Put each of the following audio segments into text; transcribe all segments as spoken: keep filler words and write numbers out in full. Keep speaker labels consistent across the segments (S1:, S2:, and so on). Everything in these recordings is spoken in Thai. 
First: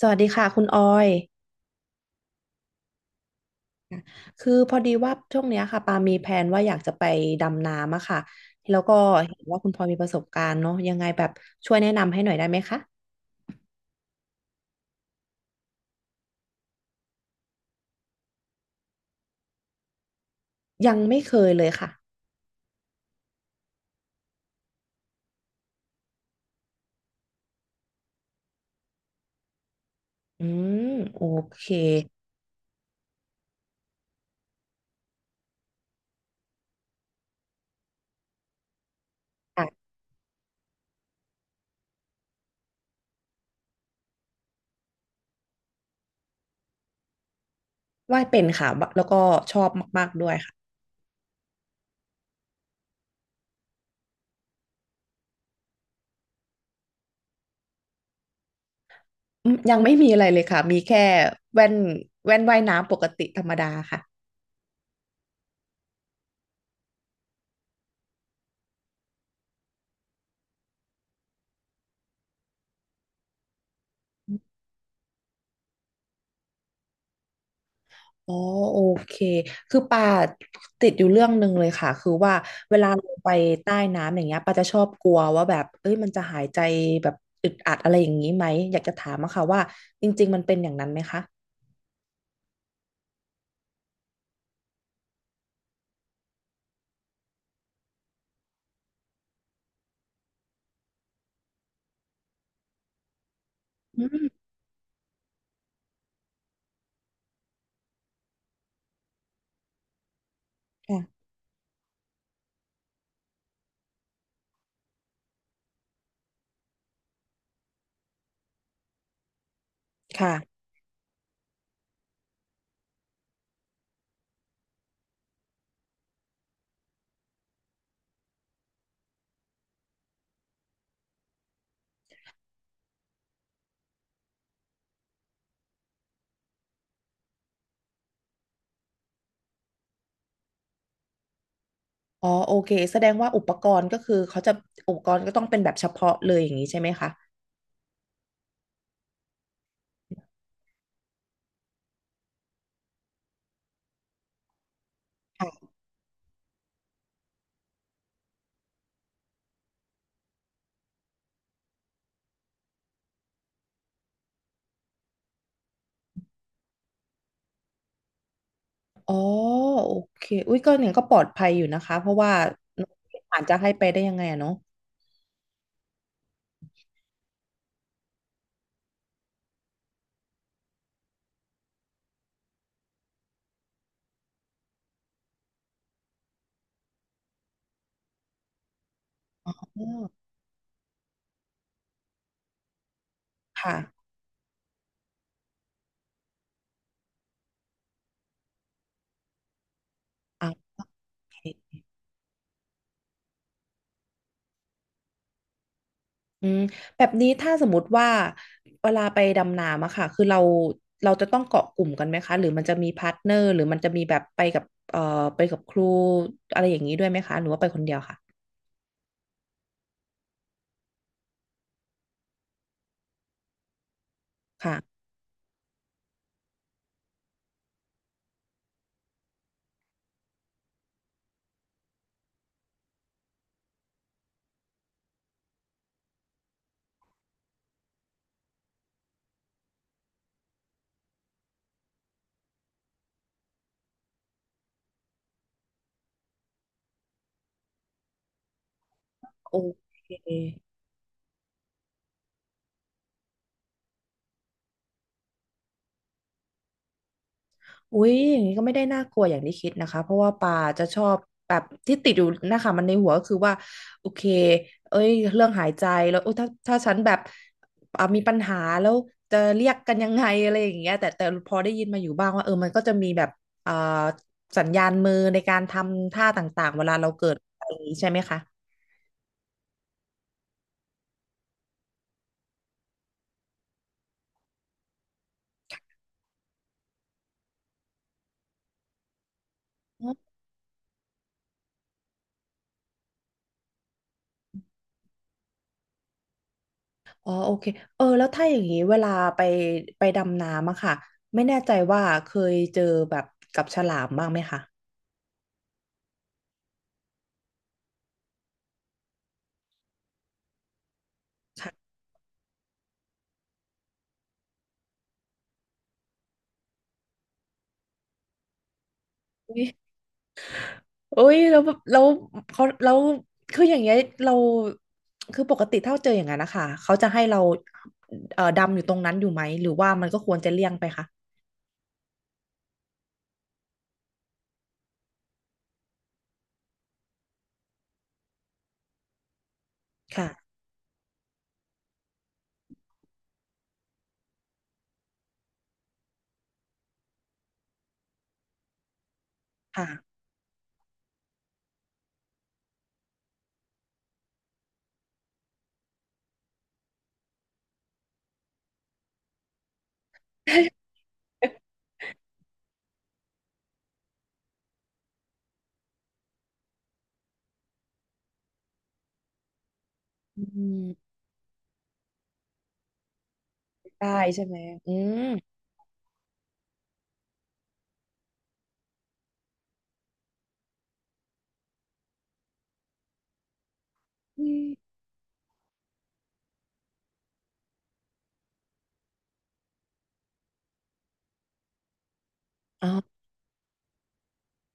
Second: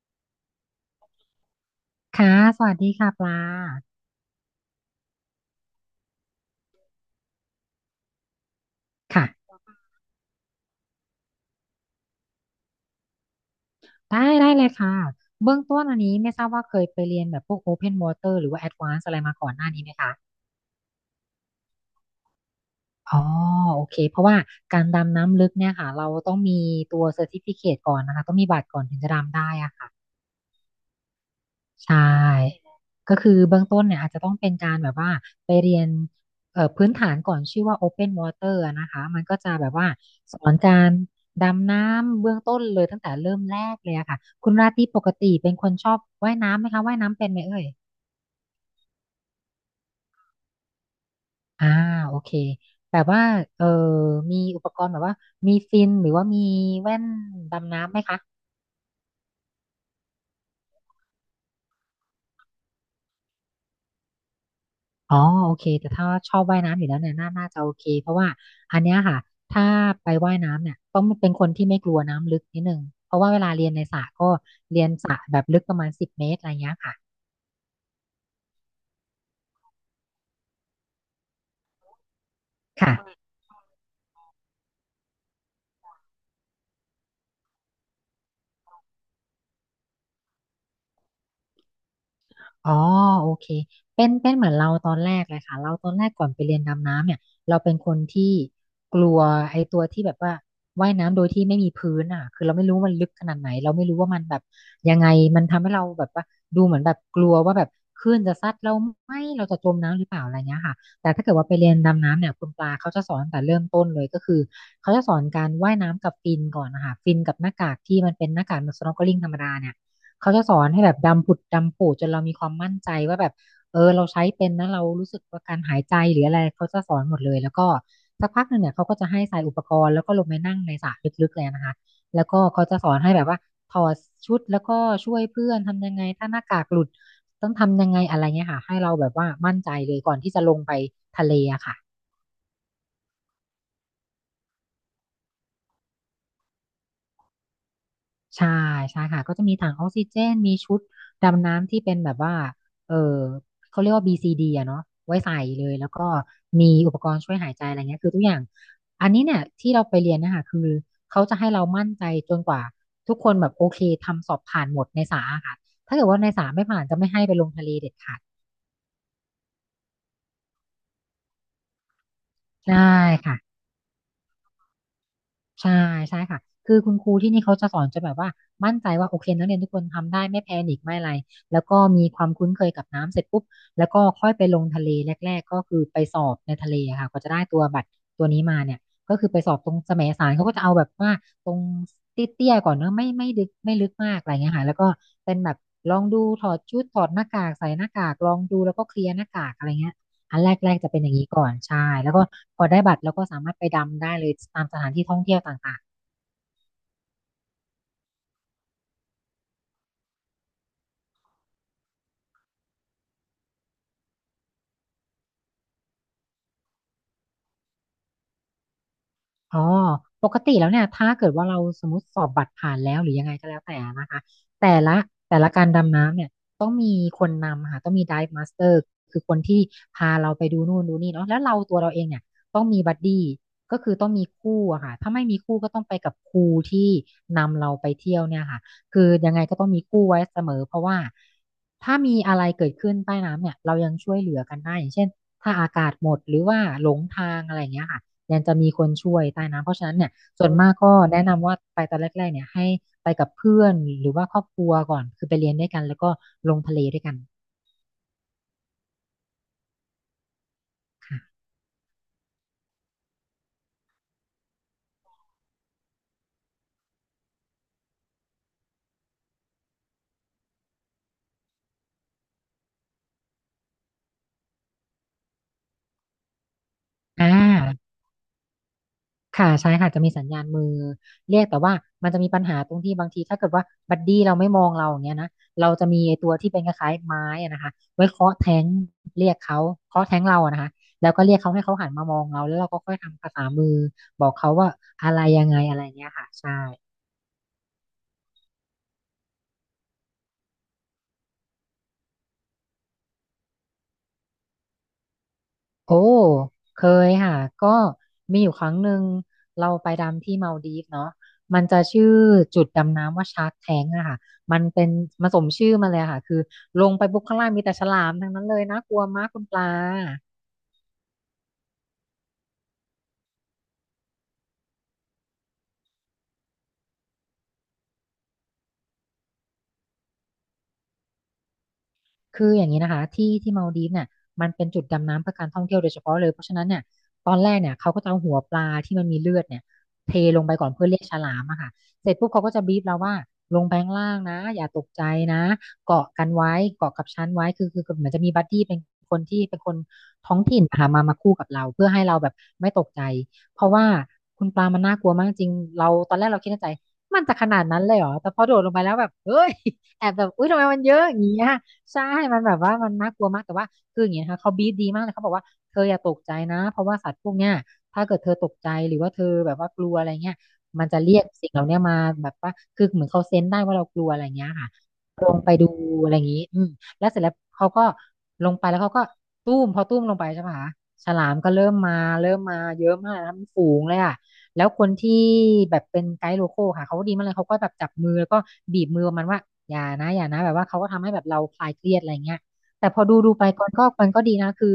S1: สวัสดีค่ะคุณออย
S2: ค่ะ สวัสดีค่ะปลา
S1: คือพอดีว่าช่วงเนี้ยค่ะปามีแผนว่าอยากจะไปดำน้ำอะค่ะแล้วก็
S2: ค่ะ
S1: เห็นว่าคุณพลอยมีประสบการณ์เนาะยังไงแบบช่วยแนะนำให้หน่อยได้ไหมคะ
S2: ได้ ได้เลยค่ะ เบื้องต้นอันนี้ไม่ทราบว่าเคยไปเรียนแบบพวก Open Water หรือว่า Advanced อะไรมาก่อนหน้านี้ไหมคะ
S1: ยังไม่เคยเลยค่ะ
S2: อ๋อ โอเค เพราะว่าการดำน้ำลึกเนี่ยค่ะ เราต้องมีตัว Certificate ก่อนนะคะ ต้องมีบัตรก่อนถึงจะดำได้อะค่ะ
S1: อืมโอเค
S2: ใช่ ก็คือเบื้องต้นเนี่ยอาจจะต้องเป็นการแบบว่าไปเรียนเอ่อพื้นฐานก่อนชื่อว่า Open Water อะนะคะ มันก็จะแบ
S1: ค่ะ
S2: บว่าสอนการดำน้ำเบื้องต้นเลยตั้งแต่เริ่มแรกเลยอะค่ะ คุณราตรีปกติเป็นคนชอบว่ายน้ำไหมคะว่ายน้ำเป็นไหมเอ่ย
S1: ว่ายเป็นค่ะแล้วก็ชอบมากๆด้วยค่ะ
S2: อ่าโอเคแบบว่าเออมีอุปกรณ์แบบว่ามีฟินหรือว่ามีแว่นดำน้ำไหมคะ
S1: อืมยังไม่มีอะไรเลยค่ะมีแค่แว่นแว่นว่ายน้ำปกติธรรมดาค่ะ
S2: อ๋อโอเคแต่ถ้าชอบว่ายน้ำอยู่แล้วเนี่ยน่าน่าจะโอเคเพราะว่าอันเนี้ยค่ะถ้าไปว่ายน้ำเนี่ยต้องเป็นคนที่ไม่กลัวน้ำลึกนิดนึงเพราะว่าเวลาเรียนในสระก็เรียน
S1: อ๋อโอเคคือปาติดอยู่เรื่องหนึ่งเลยค่ะคือว่าเวลาลง
S2: ค่ะ
S1: ไปใต้น้ำอย่างเงี้ยปาจะชอบกลัวว่าแบบเอ้ยมันจะหายใจแบบอึดอัดอะไรอย่างนี้ไหมอยากจะถามอะค่ะว่าจริงๆมันเป็นอย่างนั้นไหมคะ
S2: อ๋อโอเคเป็นเป็นเหมือนเราตอนแรกเลยค่ะเราตอนแรกก่อนไปเรียนดำน้ำเนี่ยเราเป็นคนที่กลัวไอ้ตัวที่แบบว่าว่ายน้ำโดยที่ไม่มีพื้นอ่ะคือเราไม่รู้มันลึกขนาดไหนเราไม่รู้
S1: อื
S2: ว่ามันแบ
S1: ม
S2: บยังไงมันทำให้เราแบบว่าดูเหมือนแบบกลัวว่าแบบคลื่นจะซัดเราไหมเราจะจมน้ำหรือเปล่าอะไรเงี้ยค่ะแต่
S1: ค่ะ
S2: ถ้าเกิดว่าไปเรียนดำน้ำเนี่ยคุณปลาเขาจะสอนตั้งแต่เริ่มต้นเลยก็คือเขาจะสอนการว่ายน้ำกับฟินก่อนนะคะฟินกับหน้ากากที่มันเป็นหน้ากาก snorkeling ธรรมดาเนี่ย เขา
S1: ค่ะ
S2: จะสอนให้แบบดำผุดดำปูดจนเรามีความมั่นใจว่าแบบเออเราใช้เป็นนะเรารู้สึกว่าการหายใจหรืออะไรเขาจะสอนหมดเลยแล้วก็สักพักหนึ่งเนี่ยเขาก็จะให้ใส่อุปกรณ์แล้วก็ลงไปนั่งในสระลึกๆเลยนะคะแล้วก็เขาจะสอนให้แบบว่าถอดชุดแล้วก็ช่วยเพื่อนทำยังไงถ้าหน้ากากหลุดต้องทำยังไงอะไรเงี้ยค่ะให้เราแบบว่ามั่นใจเลยก่อนที่จะลงไปทะเลอะค่ะ
S1: อ๋อโอเคแสดงว่าอุปกรณ์ก็คือเขาจะอุปกรณ์ก็ต้องเป็นแบบเฉพาะเลยอย่างนี้ใช่ไหมคะ
S2: ใช่ใช่ค่ะก็จะมีถังออกซิเจนมีชุดดำน้ำที่เป็นแบบว่าเออเขาเรียกว่า บี ซี ดี อะเนาะไว้ใส่เลยแล้วก็มีอุปกรณ์ช่วยหายใจอะไรเงี้ยคือทุกอย่างอันนี้เนี่ยที่เราไปเรียนนะคะคือเขาจะให้เรามั่นใจจนกว่าทุกคนแบบโอเคทำสอบผ่านหมดในสาอะค่ะถ้าเกิดว่าในสาไม่ผ่านจะไม่ให้ไปลงทะเลเด็ดขาด
S1: อ๋อโอเคอุ้ยก็เนี่ยก็ปลอดภัยอยู่นะคะเพราะว่า
S2: ได้ค่ะ
S1: อาจจะให้ไปได้ยังไงอะเนาะ
S2: ใช่ใช่ค่ะคือคุณครูที่นี่เขาจะสอนจนแบบว่ามั่นใจว่าโอเคนักเรียนทุกคนทำได้ไม่แพนิคไม่อะไรแล้วก็มีความคุ้นเคยกับน้ำเสร็จปุ๊บแล้วก็ค่อยไปลงทะเลแรกๆก็คือไปสอบในทะเลอะค่ะกว่าจะได้ตัวบัตรตัวนี้มาเนี่ยก็คือไปส
S1: อ๋
S2: อบตรง
S1: อ
S2: แสมสารเขาก็จะเอาแบบว่าตรงเตี้ยๆก่อนเนอะไม่ไม่ลึกไม่
S1: ค่ะ
S2: ลึกมากอะไรเงี้ยค่ะแล้วก็เป็นแบบลองดูถอดชุดถอดหน้ากากใส่หน้ากากลองดูแล้วก็เคลียร์หน้ากากอะไรเงี้ย อัน
S1: อ่ะ
S2: แรกๆจะเป็นอย่างนี้
S1: โอ
S2: ก่อนใช่
S1: เค
S2: แล้วก็พอได้บัตรแล้วก็สามารถไปดำได้เลยตามสถานที่ท่องเที่ยวต่าง
S1: อืมแบบนี้ถ้าสมมติว่าเวลาไปดำน้ำอะค่ะคือเราเราจะต้องเกาะกลุ่มกันไหมคะหรือมันจะมีพาร์ทเนอร์หรือมันจะมีแบบไปกับเอ่อไปกับครูอะไรอย่างนี้ด้วยไหมคะหรือว่าไปคนเดียวค่ะ
S2: อ๋อปกติแล้วเนี่ยถ้าเกิดว่าเราสมมติสอบบัตรผ่านแล้วหรือยังไงก็แล้วแต่นะคะแต่ละ
S1: ค่ะ
S2: แต่ละการดำน้ำเนี่ยต้องมีคนนำค่ะต้องมี dive master คือคนที่พาเราไปดูนู่นดูนี่เนาะแล้วเราตัวเราเองเนี่ยต้องมีบัดดี้ก็คือต้องมีคู่อะค่ะถ้าไม่มีคู่ก็ต้องไปกับครูที่นำเราไปเที่ยวเนี่ยค่ะคือยังไงก็ต้องมีคู่ไว้เสมอเพราะว่าถ้ามีอะไรเกิดขึ้นใต้น้ำเนี่ยเรายังช่วยเหลือกันได้อย่างเช่นถ้าอากาศหมดหรือว่าหลงทางอะไรอย่างเงี้ยค่ะ ยังจะมีคนช่วยใต้
S1: โอ
S2: น้ำเพราะฉะนั้น
S1: เค
S2: เนี่ยส่วนมากก็แนะนำว่าไปตอนแรกๆเนี่ยให้ไปกับเพื่อนหรือว่าครอบครัวก่อนคือไปเรียนด้วยกันแล้วก็ลงทะเลด้วยกัน
S1: อุ้ยอย่างนี้ก็ไม่ได้น่ากลัวอย่างที่คิดนะคะเพราะว่าปาจะชอบ
S2: ค่ะ
S1: แบบที่ติดอยู่นะคะมันในหัวก็คือว่าโอเคเอ้ยเรื่องหายใจแล้วอุ๊ยถ้าถ้าฉันแบบอ่ะมีปัญหาแล้วจะเรียกกันยังไงอะไรอย่างเงี้ยแต่แต่พอได้ยินมาอยู่บ้างว่าเออมันก็จะมีแบบอ่าสัญญาณมือในการทำท่าต่างๆเวลาเรา
S2: อ่
S1: เกิดอะไรอย่าง
S2: า
S1: นี้ใช่ไหมคะ
S2: ค่ะใช่ค่ะจะมีสัญญาณมือเรียกแต่ว่ามันจะมีปัญหาตรงที่บางทีถ้าเกิดว่าบัดดี้เราไม่มองเราอย่างเงี้ยนะเราจะมีไอ้ตัวที่เป็นคล้ายๆไม้อะนะคะไว้เคาะแท้งเรียกเขาเคาะแท้งเราอะนะคะแล้วก็เรียกเขาให้เขาหันมามองเราแล้วเราก็ค่อยทำภาษามือบอกเขาว่าอะไรยังไงอะไรเงี้ยค่ะใช่
S1: อ๋อโอเคเออแล้วถ้าอย่างนี้เวลาไปไปดำน้ำอะค่ะไม่แน่ใจว่าเคยเจอแบบกับฉลามบ้างไหมคะ
S2: โอ้เคยค่ะก็มีอยู่ครั้งหนึ่งเราไปดำที่มาลดีฟเนาะมันจะ
S1: ค่ะ
S2: ชื่อจุดดำน้ำว่าชาร์กแทงอะค่ะมันเป็นมาสมชื่อมาเลยอะค่ะคือลงไปปุ๊บข้างล่างมีแต่ฉลามทั้งนั้นเลยน่ากลัวมากคุณปลา
S1: โอ้ยแล้วแบบแล้วเขาแล้วคืออย่างเงี้ยเราคือปกติถ้าเจออย่างนั้นนะคะเขาจะให้เราเอ่อดำอยู่ตรงนั้นอยู่ไหมหรือว่ามันก็ควรจะเลี่ยงไปคะ
S2: คืออย่างนี้นะคะที่ที่มาลดีฟเนี่ยมันเป็นจุดดำน้ำเพื่อการท่องเที่ยวโดยเฉพาะเลยเพราะฉะนั้นเนี่ยตอนแรกเนี่ยเขาก็จะเอาหัวปลาที่มันมีเลือดเนี่ยเทลง
S1: ค่ะ
S2: ไปก่อนเพื่อเรียกฉลามอะค่ะเสร็จปุ๊บเขาก็จะบีบเราว่าลงไปข้างล่างนะอย่าตกใจนะเกาะกันไว้เกาะกับชั้นไว้คือคือคือเหมือนจะมีบัดดี้เป็นคนที่เป็นคน
S1: ค่ะ
S2: ท้องถิ่นหามามาคู่กับเราเพื่อให้เราแบบไม่ตกใจเพราะว่าคุณปลามันน่ากลัวมากจริงเราตอนแรกเราคิดในใจมันจะขนาดนั้นเลยเหรอแต่พอโดดลงไปแล้วแบบเฮ้ยแอบแบบอุ้ยทำไมมันเยอะอย่างเงี้ย ใช่มันแบบว่ามันน่ากลัวมากแต่ว่าคืออย่างเงี้ยนะคะเขาบีบดีมากเลยเขาบอกว่าเธออย่าตกใจนะเพราะว่าสัตว์พวกเนี้ยถ้าเกิดเธอตกใจหรือว่าเธอแบบว่ากลัวอะไรเงี้ย
S1: อื
S2: มันจะเรี
S1: ม
S2: ยกสิ่งเหล่าเนี้ยมาแบบว่าคือเหมือนเขาเซนส์ได้ว่าเรากลั
S1: ได้
S2: วอะไร
S1: ใช่
S2: เงี้ย
S1: ไหม
S2: ค่ะ
S1: อืม
S2: ลงไปดูอะไรอย่างงี้อืมแล้วเสร็จแล้วเขาก็ลงไปแล้วเขาก็ตุ้มพอตุ้มลงไปใช่ปะคะฉลามก็เริ่มมาเริ่มมาเยอะมากนะคะปนฝูงเลยอ่ะ
S1: อื
S2: แล้
S1: ม
S2: วคนที่แบบเป็นไกด์โลคอลค่ะเขาก็ดีมากเลยเขาก็แบบจับมือแล้วก็บีบมือประมาณว่าอย่านะอย่านะแบบว่าเขาก็ทำให้แบบเราคลายเครียดอะไรเงี้ย
S1: อ๋อ
S2: แต่พอดูดูไปก่อนก็มันก็ดีนะคือ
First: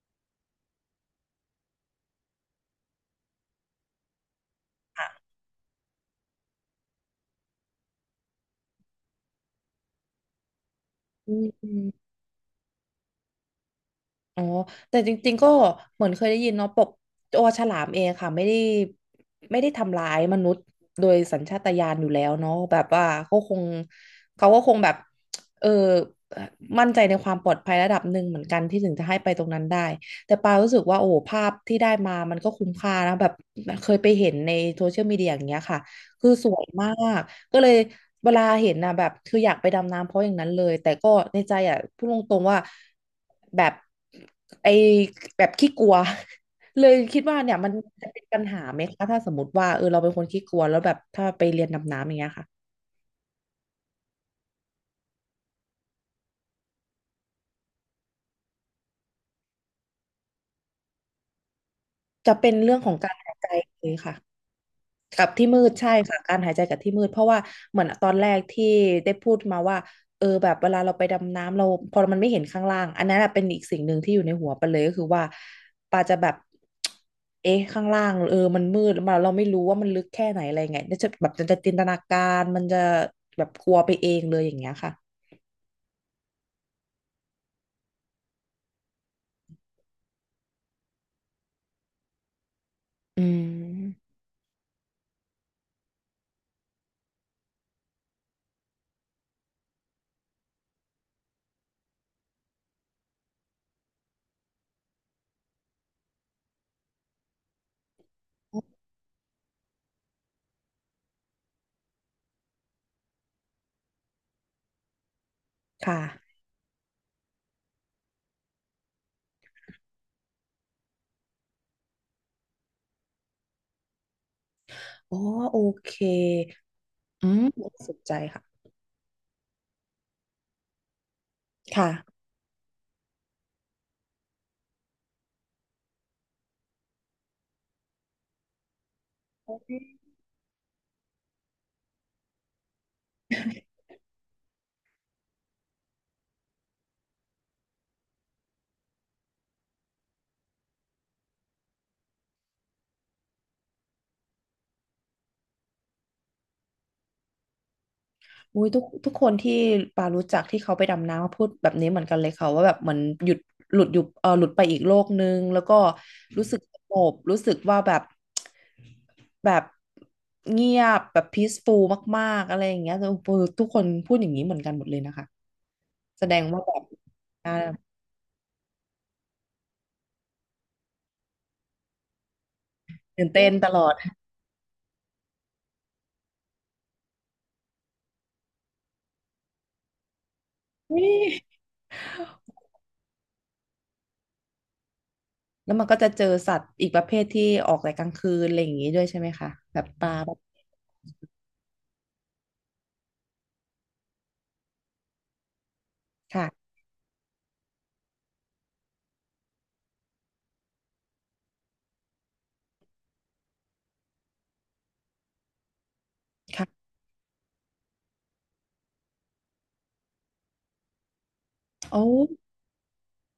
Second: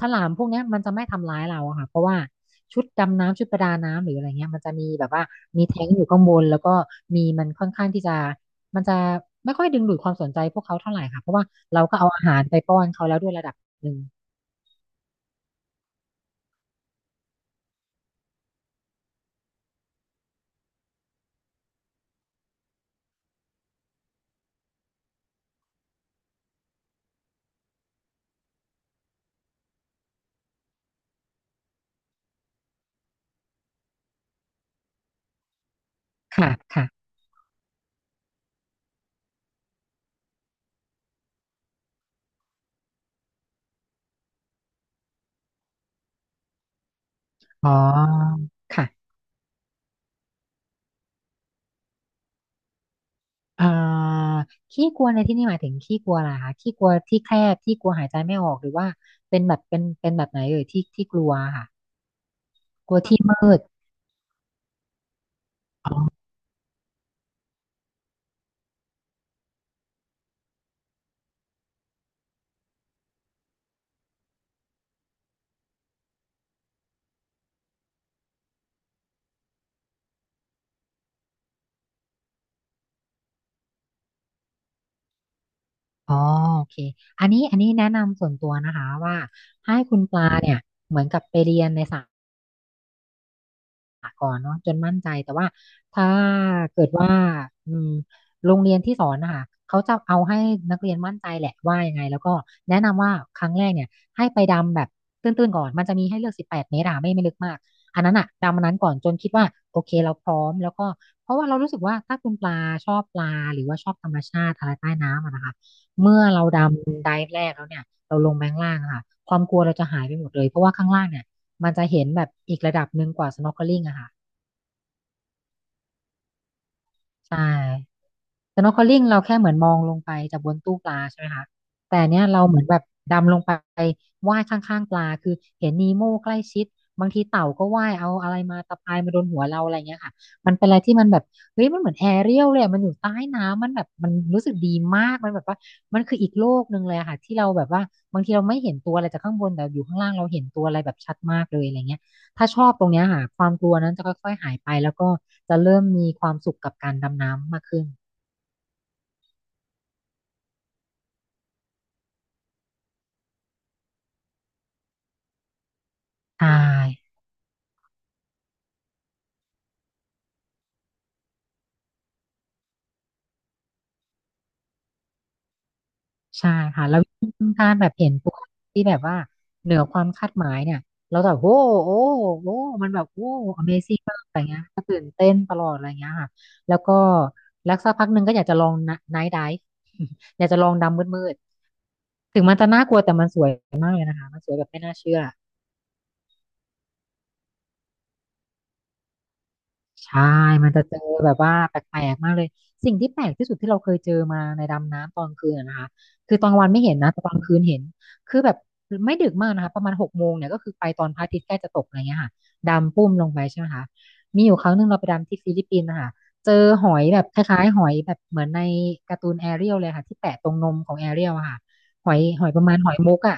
S2: ฉลามพวกเนี้ยมันจะไม่ทำร้ายเราอะค่ะเพราะว่าชุดดำน้ำชุดประดาน้ำหรืออะไรเงี้ยมันจะมีแบบว่า
S1: ค่ะ
S2: มีแท้งอยู่ข้างบนแล้วก็มีมันค่อนข้างที่จะมันจะไม่ค่อยดึงดูดความสนใจพวกเขาเท่าไหร่ค่ะเพ
S1: อื
S2: ราะว่าเราก็
S1: ม
S2: เอาอาหารไปป้อนเขาแล้วด้วยระดับหนึ่ง
S1: อ๋อแต่จริงๆก็เหมือนเคยได้ยินเนาะปกตัวฉลามเองค่ะไม่ได้ไม่ได้ทำร้ายมนุษย์โดยสัญชาตญาณอยู่แล้วเนาะแบบว่าเขาคงเขาก็คงแบบเออมั่นใจในความปลอดภัยระดับหนึ่งเหมือนกันที่ถึงจะให้ไปตรงนั้นได้แต่ปารู้สึกว่าโอ้โหภาพที่ได้มามันก็คุ้มค่านะแบบเคยไปเห็นในโซเชียลมีเดียอย่างเงี้ยค่ะคือส
S2: ค่ะ
S1: วย
S2: ค่ะ
S1: มาก ก็เลยเวลาเห็นนะแบบคืออยากไปดำน้ำเพราะอย่างนั้นเลยแต่ก็ในใจอ่ะพูดตรงๆว่าแบบไอแบบขี้กลัว เลยคิดว่าเนี่ย
S2: อ๋
S1: มันจะเป็น
S2: อ
S1: ปัญหาไหมคะ
S2: ค่ะ
S1: ถ้าสมมติว่าเออเราเป็นคนขี้กลัวแล้วแบบถ้าไปเรียนดำน้ำอย่างเงี้ยค่ะ
S2: อ่าขี้กลัวในที่นี่หมายถึงขี้กลัวอะไรคะขี้กลัวที่แคบที่กลัวหายใจไม่ออกหรือว่าเป็นแบบเป็นเป็นแบบไหนเอ่ยที่ที่กลัวค่ะ
S1: จะเป็นเรื่องของการหายใจเลยค่ะ กับที่มืดใช่ค่ะการหายใจกับที่มืดเพราะว่าเหมือนตอนแรกที่ได้พูดมาว่าเออแบบเวลาเราไปดำน้ำเราพอมันไม่เห็นข้างล่างอันนั้นอะเป็นอีกสิ่งหนึ่งที่อยู่ในหัวไปาเลยก็คือว่าปาจะแบบเอ๊ะข้างล่างเออมันมืดมาเราไม่รู้ว่ามันลึกแค่ไหนอะไรไงเนี่ยจะแบบจะจินตนาการมันจะแบบกลัวไปเองเลยอย่างเงี้ยค่ะ
S2: อ๋อโอเคอันนี้อันนี้แนะนำส่วนตัวนะคะว่าให้คุณปลาเนี่ยเหมือนกับไปเรียนในสา
S1: อืม
S2: ก่อนเนาะจนมั่นใจแต่ว่าถ้าเกิดว่าอืมโรงเรียนที่สอนนะคะเขาจะเอาให้นักเรียนมั่นใจแหละว่ายังไงแล้วก็แนะนำว่าครั้งแรกเนี่ยให้ไปดำแบบตื้นๆก่อนมันจะมีให้เลือกสิบแปดเมตรอะไม่ไม่ลึกมากอันนั้นอะดำอันนั้นก่อนจนคิดว่าโอเคเราพร้อมแล้วก็เพราะว่าเรารู้สึกว่าถ้าคุณปลาชอบปลาหรือว่าชอบธรรมชาติอะไรใต้น้ำอะนะคะ
S1: ค
S2: เมื่อ
S1: ่ะ
S2: เราดำไดฟ์แรกแล้วเนี่ยเราลงไปข้างล่างอะค่ะความกลัวเราจะหายไปหมดเลยเพราะว่าข้างล่างเนี่ย มันจะเห็นแบบอีกระดับหนึ่งกว่า snorkeling อะค่ะ
S1: อ๋อโอเคอื
S2: ใช่
S1: ม่าสนใจค่ะ
S2: snorkeling เราแค่เหมือนมองลงไปจากบนตู้ปลาใช่ไหมคะ
S1: ค่ะ
S2: แต่เนี้ยเราเหมือนแบบดำลงไปว่ายข้างๆปลาคือเห็นนีโม่ใกล้ชิดบางทีเต่าก็ว่ายเอาอะไรมาตะปายมาโดนหัวเราอะไรเงี้ยค่ะมันเป็นอะไรที่มันแบบเฮ้ยมันเหมือนแอเรียลเลยอะมันอยู่ใต้น้ำมันแบบมันรู้สึกดีมากมันแบบว่ามันคืออีกโลกหนึ่งเลยอะค่ะที่เราแบบว่าบางทีเราไม่เห็นตัวอะไรจากข้างบนแต่อยู่ข้างล่างเราเห็นตัวอะไรแบบชัดมากเลยอะไรเงี้ย ถ้าชอบตรงเนี้ยค่ะความกลัวนั้นจะค่อยๆหายไปแล้วก็จะเริ่มมีความสุขกับการดำน้ำมากขึ้น
S1: อุ้ยทุกทุกคนที่ปารู้จักที่เขาไปดำน้ำพูดแบบนี้เหมือนกันเลยค่ะว่าแบบเหมือนหยุดหลุดอยู่เออหลุดไปอีกโลกนึงแล้วก็รู้
S2: ใช่
S1: สึกสงบรู้สึกว่าแบบแบบเงียบแบบ peaceful มากๆอะไรอย่างเงี้ยเออทุกคนพูดอย่างนี้เหมือนกันหมดเลยนะคะแสดง
S2: ใช่
S1: ว่าแบบ
S2: ค่ะแล้ว
S1: อ่า
S2: การแบบเห็นตูเาที่แบบว่าเหนือความคาดหมายเนี่ยเราจะแบบโอ้โอ้โอ้มันแบบโอ้
S1: ตื่นเต้นตลอด
S2: Amazing มากอะไรเงี้ยก็ตื่นเต้นตลอดอะไรเงี้ยค่ะแล้วก็แล้วสักพักหนึ่งก็อยากจะลองไนท์ไดฟ์ อยากจะลอง
S1: อุ๊
S2: ดำ
S1: ย
S2: มืดๆถึงมันจะน่ากลัวแต่มันสวยมากเลยนะคะมันสวยแบบไม่น่าเชื่อ
S1: แล้วมันก็จะเจอสัตว์อีกประเภทที่ออกแต่กลางคืนอะไรอย่างนี้ด้วยใช่ไหมคะแบบปลา
S2: ใช่
S1: แบบ
S2: มันจะเจอแบบว่าแปลกๆมากเลย สิ่งที่แปลกที่สุดที่เราเคยเจอมาในดำน้ำตอนคืนอะนะคะคือตอนกลาง
S1: ค่ะ
S2: วันไม่เห็นนะแต่ตอนคืนเห็นคือแบบไม่ดึกมากนะคะ ประมาณหกโมงเนี่ยก็คือไปตอนพระอาทิตย์ใกล้จะตกอะไรเงี้ยค่ะดำปุ้มลงไปใช่ไหมคะ มีอยู่ครั้งหนึ่งเราไปดำที่ฟิลิปปินส์นะคะเจอห
S1: ค่ะ
S2: อยแบบคล้ายๆหอยแบบเหมือนในการ์ตูนแอเรียลเลยค่ะที่แปะตรงนมของแอเรียลอะค่ะ
S1: โอ้
S2: หอยหอยประมาณหอยมุกอะ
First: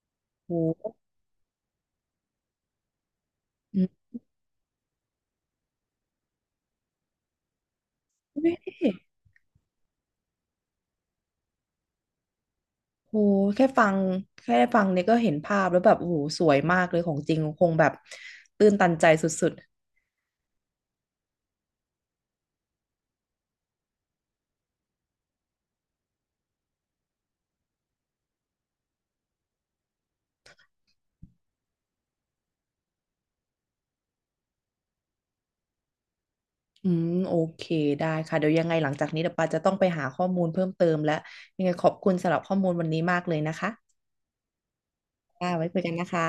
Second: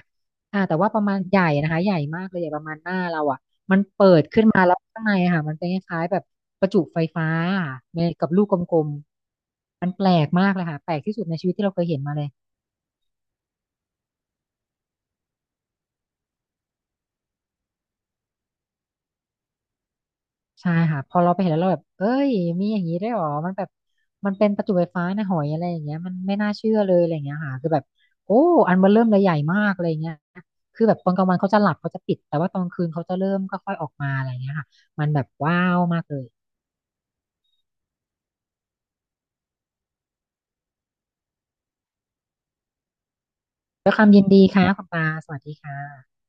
S2: อ่าแต่ว่า
S1: โห
S2: ประมาณใหญ่นะคะใหญ่มากเลยใหญ่ประมาณหน้าเราอะ มัน
S1: อื
S2: เปิดขึ้นมาแล้วข้างในอะค่ะมันเป็นคล้ายๆแบบประจุไฟฟ้าอะในกับลูกกลม
S1: ม
S2: ๆมันแปลกมากเลยค่ะแปลกที่สุดในชีวิตที่เราเคยเห็นมาเลย
S1: โหแค่ฟังแค่ได้ฟังเนี่ยก็เห็นภาพแล้วแบบโอ้โหสวยมากเลยของจริงคงแบบตื้นตันใจสุด
S2: ใช่ค่ะพอเราไปเห็นแล้วเราแบบเอ้ยมีอย่างนี้ได้วยเหรอมันแบบมันเป็นประจุไฟฟ้าในหอยอะไรอย่างเงี้ยมันไม่น่าเชื่อเลยอะไรอย่างเงี้ยค่ะคือแบบโอ้อันมันเริ่มเลยใหญ่มากอะไรอย่างเงี้ยคือแบบตอนกลางวันเขาจะหลับเขาจะปิดแต่ว่าตอนคืนเขาจะเริ่มค่อยๆออกมาอะไรอย่างเงี้ยค่ะมันแบบว้าวมากเลย
S1: ๆอืมโอเคได้ค่ะเดี๋ยวยังไงหลังจากนี้เดี๋ยวปาจะต้องไปหาข้อมูลเพิ่มเติมและยังไงขอบคุณสำหรับข้อมูลวันนี้มากเลยนะคะ
S2: ด้วยความยินดีค่ะคุณปาสวัส
S1: ค่ะ
S2: ดี
S1: ไว้
S2: ค่ะ
S1: คุยกันนะคะ